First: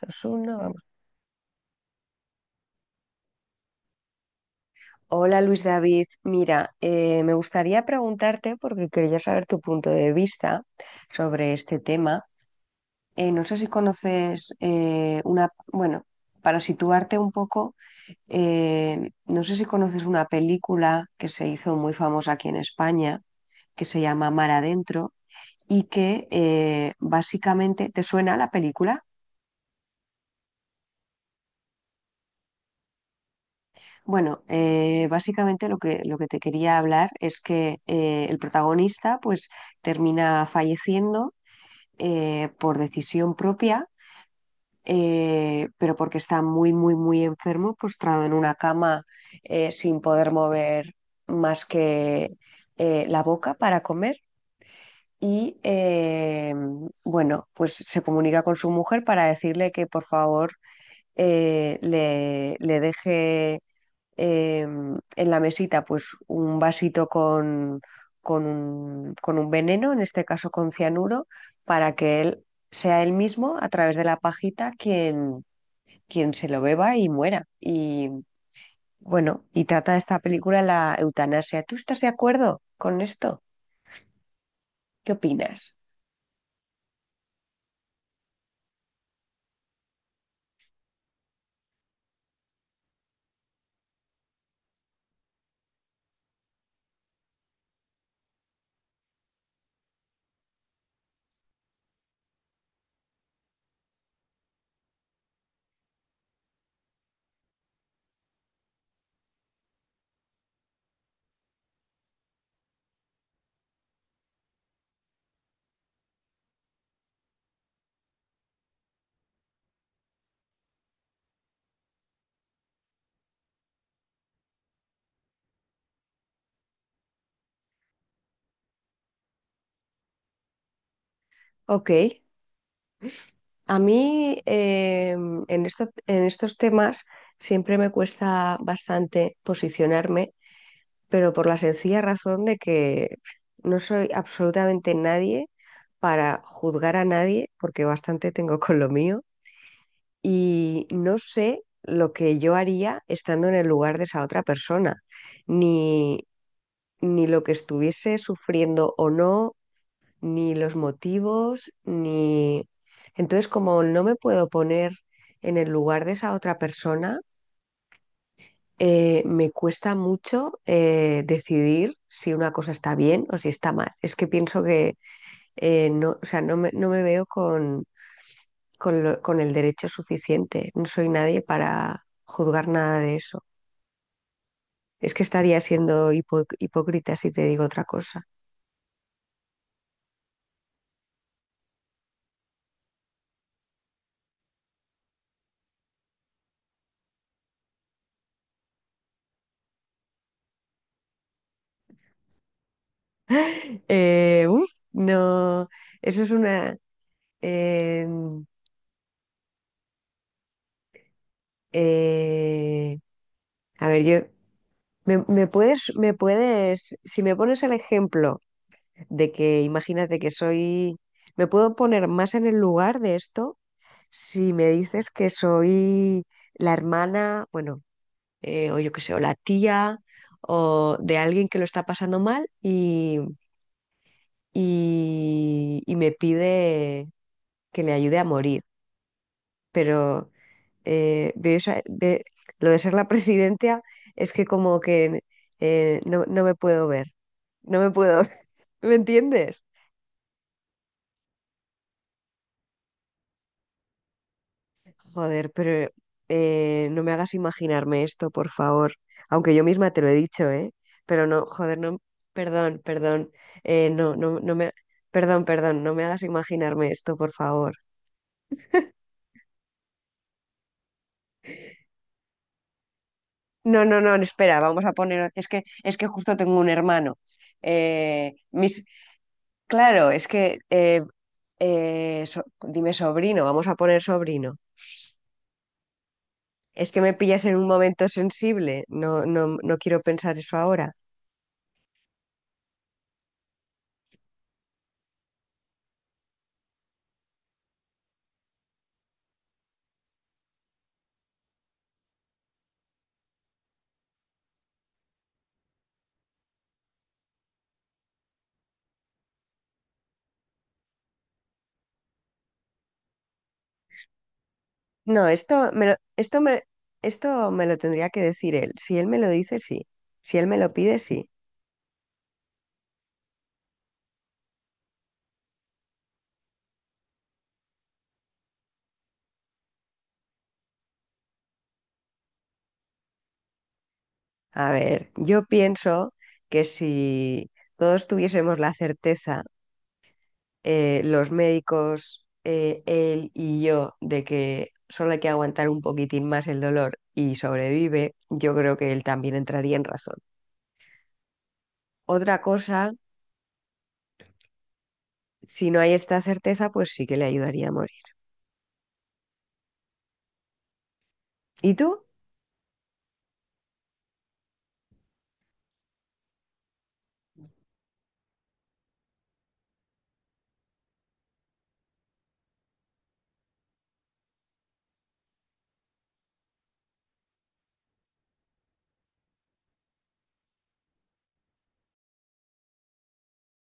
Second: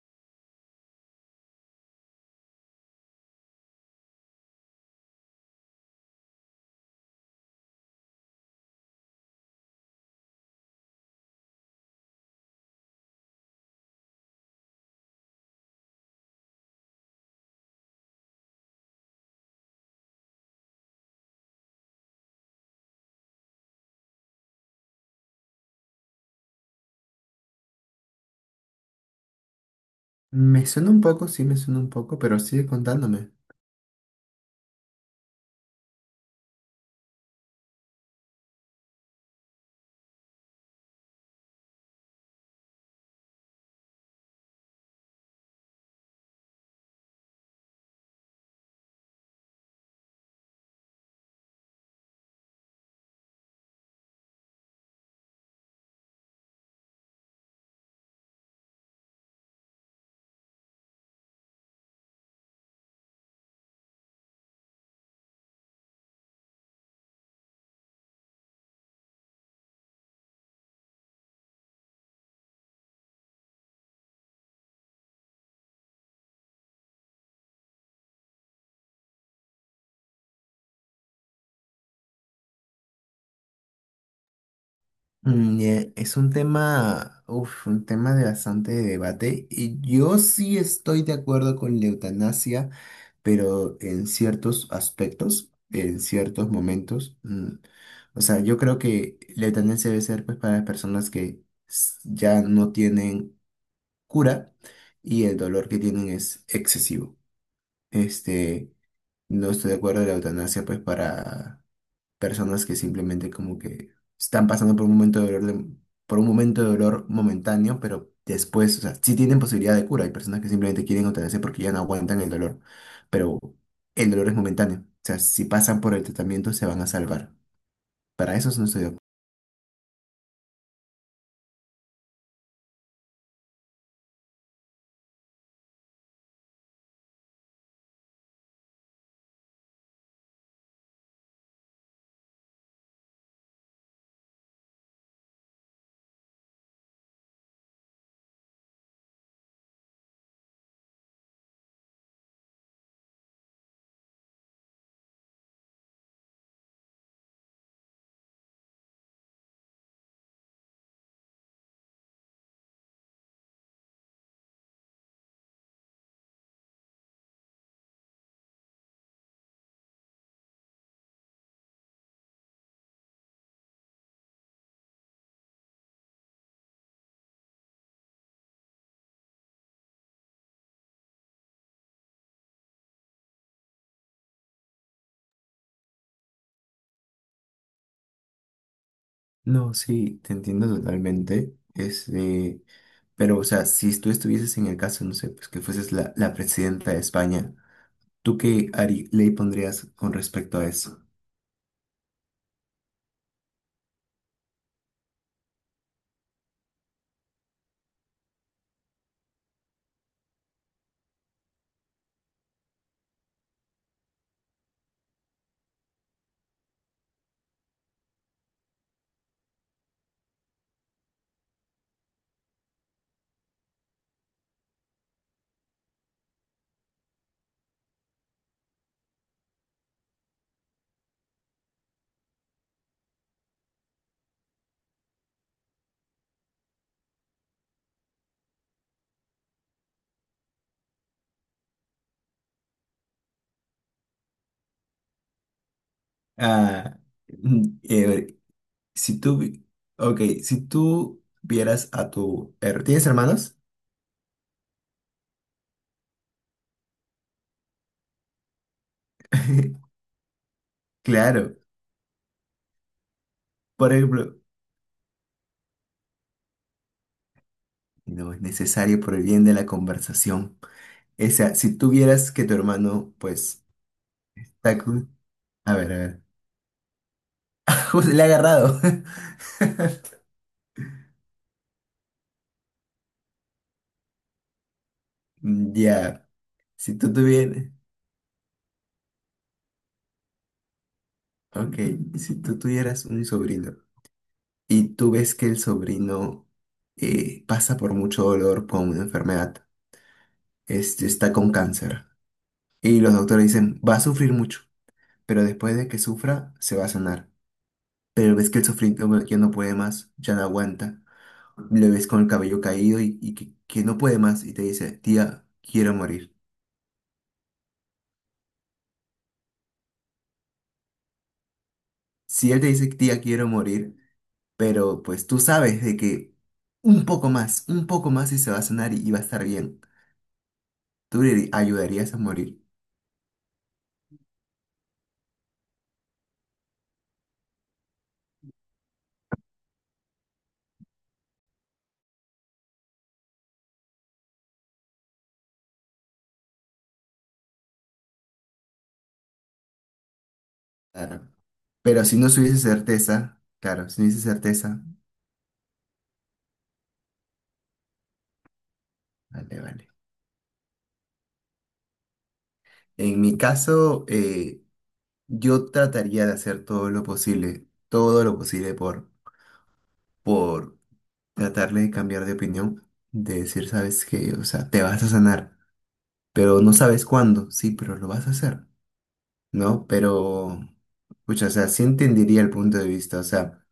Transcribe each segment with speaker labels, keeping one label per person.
Speaker 1: Dos, uno, vamos. Hola Luis David, mira, me gustaría preguntarte, porque quería saber tu punto de vista sobre este tema. No sé si conoces una, bueno, para situarte un poco, no sé si conoces una película que se hizo muy famosa aquí en España, que se llama Mar Adentro, y que básicamente, ¿te suena la película?
Speaker 2: Me suena un poco, sí me suena un poco, pero sigue contándome.
Speaker 1: Bueno, básicamente lo que te quería hablar es que el protagonista pues termina falleciendo por decisión propia, pero porque está muy, muy, muy enfermo, postrado en una cama sin poder mover más que la boca para comer. Y bueno, pues se comunica con su mujer para decirle que por favor le deje eh, en la mesita pues un vasito con un veneno, en este caso con cianuro, para que él sea él mismo a través de la pajita quien, quien se lo beba y muera. Y bueno, y trata esta película la eutanasia. ¿Tú estás de acuerdo con esto? ¿Qué opinas?
Speaker 2: Es un tema, un tema de bastante debate, y yo sí estoy de acuerdo con la eutanasia, pero en ciertos aspectos, en ciertos momentos. O sea, yo creo que la eutanasia debe ser pues para las personas que ya no tienen cura y el dolor que tienen es excesivo. Este, no estoy de acuerdo en la eutanasia pues para personas que simplemente como que están pasando por un momento de dolor, por un momento de dolor momentáneo, pero después, o sea, sí tienen posibilidad de cura. Hay personas que simplemente quieren otenerse porque ya no aguantan el dolor, pero el dolor es momentáneo. O sea, si pasan por el tratamiento se van a salvar. Para eso no estoy de acuerdo.
Speaker 1: Ok. A mí en en estos temas siempre me cuesta bastante posicionarme, pero por la sencilla razón de que no soy absolutamente nadie para juzgar a nadie, porque bastante tengo con lo mío, y no sé lo que yo haría estando en el lugar de esa otra persona, ni, ni lo que estuviese sufriendo o no, ni los motivos, ni... Entonces, como no me puedo poner en el lugar de esa otra persona, me cuesta mucho decidir si una cosa está bien o si está mal. Es que pienso que no, o sea, no me veo con, con el derecho suficiente. No soy nadie para juzgar nada de eso. Es que estaría siendo hipócrita si te digo otra cosa.
Speaker 2: No, sí, te entiendo totalmente. Pero, o sea, si tú estuvieses en el caso, no sé, pues que fueses la presidenta de España, ¿tú qué Ari, ley pondrías con respecto a eso?
Speaker 1: No, eso es una... eh, eh, a ver, yo... ¿Me, me puedes, si me pones el ejemplo de que imagínate que soy, me puedo poner más en el lugar de esto si me dices que soy la hermana, bueno, o yo qué sé, o la tía, o de alguien que lo está pasando mal y me pide que le ayude a morir. Pero veo lo de ser la presidenta es que como que no, no me puedo
Speaker 2: Ah,
Speaker 1: ver,
Speaker 2: mm,
Speaker 1: no me puedo,
Speaker 2: eh,
Speaker 1: ¿me
Speaker 2: si
Speaker 1: entiendes?
Speaker 2: ok, si tú vieras a tu... ¿tienes hermanos?
Speaker 1: Joder, pero no me hagas imaginarme esto, por favor. Aunque yo misma te lo he dicho, ¿eh? Pero no,
Speaker 2: Claro,
Speaker 1: joder, no, perdón, perdón,
Speaker 2: por
Speaker 1: no,
Speaker 2: ejemplo,
Speaker 1: no, perdón, perdón, no me hagas imaginarme esto, por favor.
Speaker 2: no es necesario por el bien de la conversación. O sea, si tú vieras que tu hermano, pues,
Speaker 1: No, no, no, espera,
Speaker 2: está
Speaker 1: vamos a
Speaker 2: cu-
Speaker 1: poner,
Speaker 2: a ver,
Speaker 1: es
Speaker 2: a
Speaker 1: que
Speaker 2: ver.
Speaker 1: justo tengo un hermano.
Speaker 2: Justo le ha
Speaker 1: Eh,
Speaker 2: agarrado.
Speaker 1: mis, claro, dime sobrino, vamos a poner sobrino.
Speaker 2: Ya,
Speaker 1: Es
Speaker 2: si
Speaker 1: que me
Speaker 2: tú
Speaker 1: pillas en
Speaker 2: tuvieras...
Speaker 1: un momento sensible, no, no, no quiero pensar eso ahora.
Speaker 2: Ok, si tú tuvieras un sobrino y tú ves que el sobrino pasa por mucho dolor con una enfermedad, este está con cáncer. Y los doctores dicen, va a sufrir mucho, pero después de que sufra, se va a sanar. Pero ves que el sufrimiento ya no puede más, ya no aguanta. Le ves con el cabello caído y que no puede más y te dice,
Speaker 1: No,
Speaker 2: tía, quiero morir.
Speaker 1: esto me lo tendría que decir él. Si él me lo dice, sí. Si él me lo pide, sí.
Speaker 2: Si él te dice, tía, quiero morir, pero pues tú sabes de que un poco más y se va a sanar y va a estar bien. Tú le ayudarías a morir.
Speaker 1: A ver, yo pienso que si todos tuviésemos la certeza, los médicos, él y yo, de que solo hay que aguantar un poquitín más el dolor y sobrevive, yo creo que él también entraría en razón.
Speaker 2: Claro. Pero si no
Speaker 1: Otra
Speaker 2: hubiese
Speaker 1: cosa,
Speaker 2: certeza, claro, si no hubiese certeza,
Speaker 1: si no hay esta certeza, pues sí que le ayudaría a morir.
Speaker 2: vale, vale.
Speaker 1: ¿Y tú?
Speaker 2: En mi caso, yo trataría de hacer todo lo posible por tratarle de cambiar de opinión, de decir, sabes que, o sea, te vas a sanar, pero no sabes cuándo, sí, pero lo vas a hacer, ¿no? Pero, pucha, o sea, sí entendería el punto de vista, o sea,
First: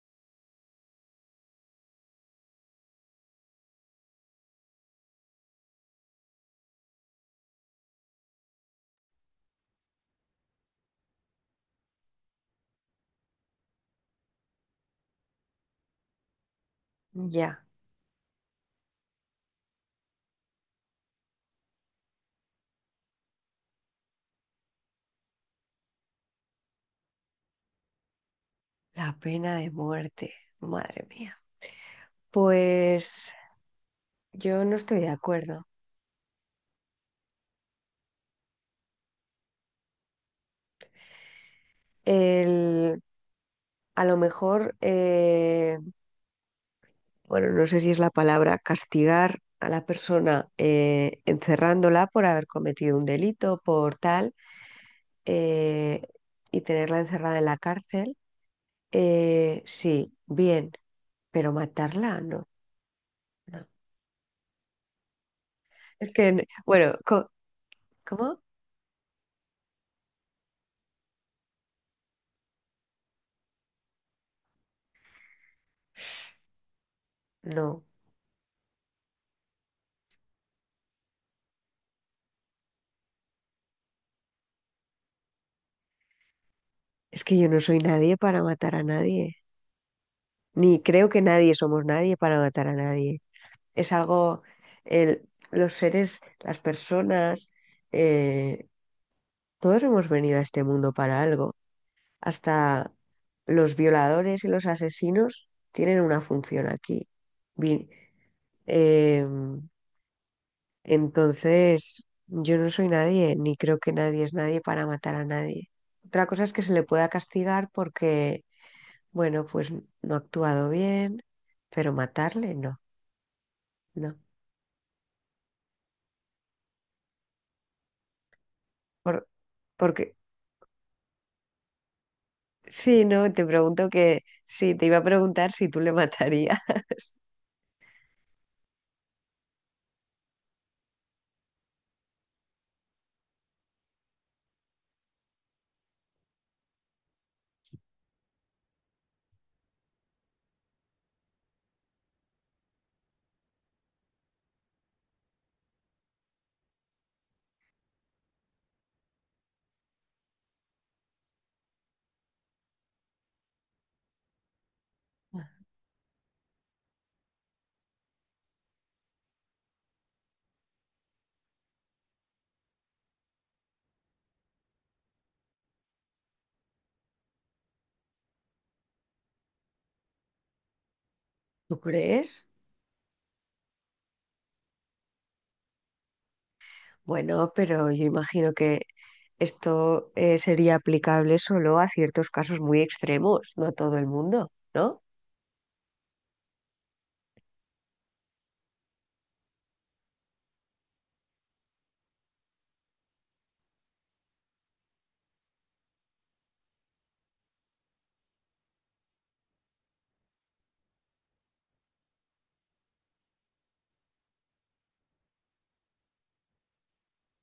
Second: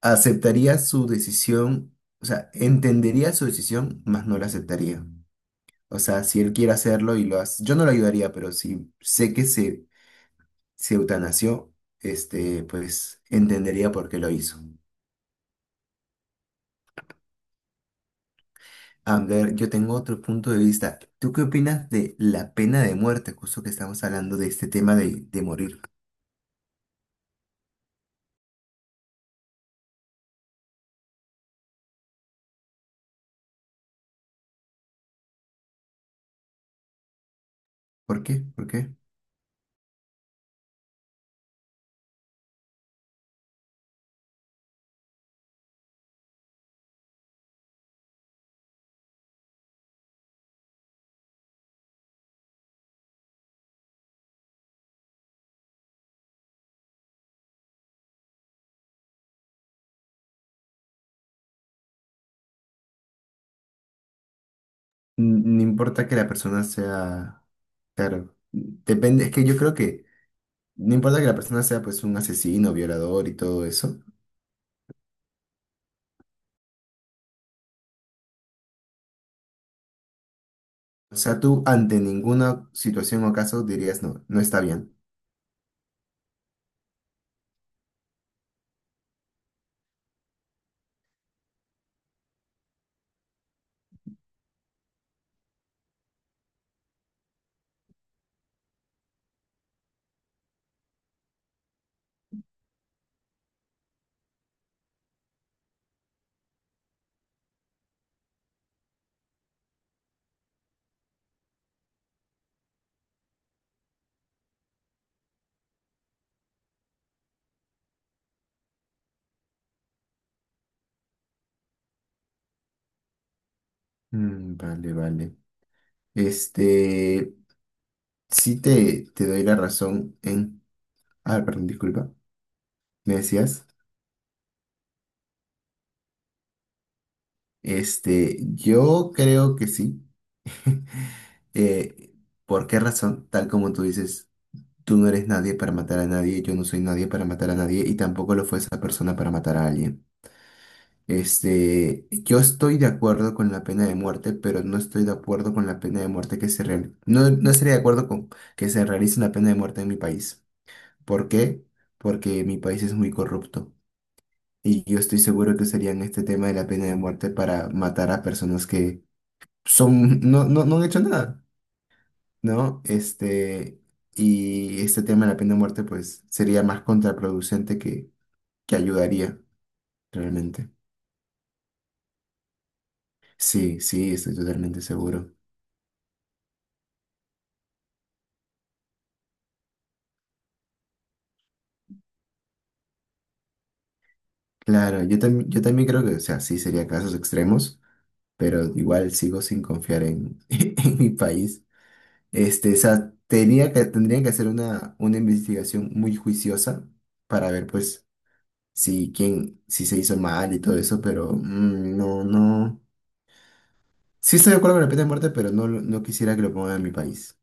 Speaker 2: aceptaría su decisión, o sea, entendería su decisión, más no la aceptaría. O sea, si él quiere hacerlo y lo hace, yo no lo ayudaría, pero si sé que se eutanasió, pues entendería por qué lo hizo.
Speaker 1: Ya,
Speaker 2: A ver, yo tengo otro punto de vista. ¿Tú qué opinas de la pena de muerte? Justo que estamos hablando de este tema de morir.
Speaker 1: la pena de muerte. Madre mía. Pues yo no estoy de acuerdo.
Speaker 2: ¿Por qué? ¿Por qué?
Speaker 1: El, a lo mejor, bueno, no sé si es la palabra, castigar a la persona encerrándola por haber cometido un delito, por tal, eh, y tenerla encerrada en la cárcel, sí, bien, pero matarla, no, no.
Speaker 2: No importa
Speaker 1: Es
Speaker 2: que
Speaker 1: que,
Speaker 2: la
Speaker 1: n-
Speaker 2: persona
Speaker 1: bueno, co-
Speaker 2: sea, claro,
Speaker 1: ¿cómo?
Speaker 2: depende, es que yo creo que no importa que la persona sea pues un asesino, violador y todo eso.
Speaker 1: No,
Speaker 2: O sea, tú ante ninguna situación o caso dirías no, no está bien.
Speaker 1: es que yo no soy nadie para matar a nadie, ni creo que nadie somos nadie para matar a nadie. Es algo, los seres, las personas, eh, todos hemos venido a este mundo para algo. Hasta los violadores y los asesinos tienen una función aquí. Vi- em, entonces, yo no soy nadie, ni creo que nadie es nadie para matar a nadie. Otra cosa es que se le pueda castigar porque, bueno, pues no ha actuado bien, pero matarle no, no.
Speaker 2: Vale, vale. Este, Sí te,
Speaker 1: Por-
Speaker 2: te doy la
Speaker 1: porque
Speaker 2: razón en... Ah, perdón, disculpa.
Speaker 1: sí,
Speaker 2: ¿Me
Speaker 1: no, te
Speaker 2: decías?
Speaker 1: pregunto que sí, te iba a preguntar si tú le matarías.
Speaker 2: Este, yo creo que sí. Eh, ¿Por qué razón? Tal como tú dices, tú no eres nadie para matar a nadie, yo no soy nadie para matar a nadie y tampoco lo fue esa persona para matar a alguien. Este, yo estoy de acuerdo con la pena de muerte, pero no estoy de acuerdo con la pena de muerte que se realice. No, no estaría de acuerdo con que se realice una pena de muerte en mi país. ¿Por qué? Porque mi país es muy corrupto. Y yo estoy seguro que usarían este tema de la pena de muerte para matar a personas que son, no, no, no han hecho nada, ¿no? Este, y este tema de la pena de muerte, pues, sería más contraproducente que ayudaría, realmente.
Speaker 1: ¿Tú crees?
Speaker 2: Sí, sí, estoy totalmente seguro.
Speaker 1: Bueno, pero yo imagino que esto sería aplicable solo a ciertos casos muy extremos, no a todo el mundo, ¿no?
Speaker 2: Claro, yo también creo que, o sea, sí sería casos extremos, pero igual sigo sin confiar en, en mi país. Este, o sea, tenía que, tendrían que hacer una investigación muy juiciosa para ver, pues, sí, quién, sí se hizo mal y todo eso, pero no, no. Sí estoy de acuerdo con la pena de muerte, pero no, no quisiera que lo pongan en mi país.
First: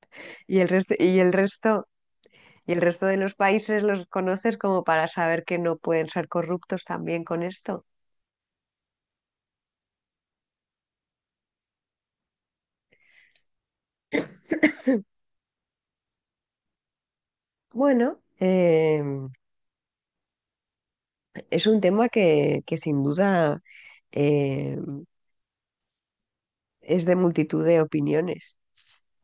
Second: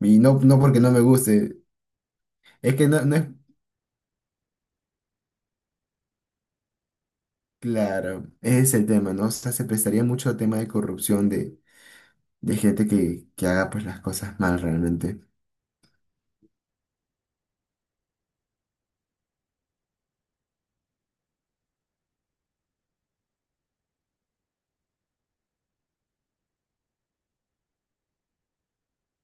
Speaker 2: Y no, no
Speaker 1: Y el
Speaker 2: porque no
Speaker 1: resto,
Speaker 2: me
Speaker 1: y el
Speaker 2: guste,
Speaker 1: resto, y
Speaker 2: es
Speaker 1: el
Speaker 2: que no,
Speaker 1: resto de
Speaker 2: no es
Speaker 1: los países los conoces como para saber que no pueden ser corruptos también con esto.
Speaker 2: claro, ese es el tema, ¿no? O sea, se prestaría mucho a tema de corrupción de gente que haga pues las cosas mal realmente.
Speaker 1: Bueno, es un tema que sin duda... em, es de multitud de opiniones.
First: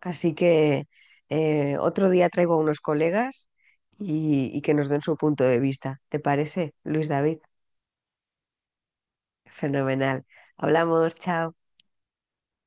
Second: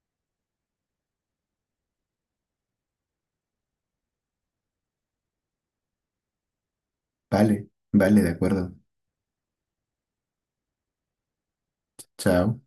Speaker 1: Así que otro día traigo a unos colegas y que nos den su punto de vista. ¿Te parece, Luis David?
Speaker 2: Vale, vale, de acuerdo.
Speaker 1: Fenomenal. Hablamos, chao.
Speaker 2: Chao.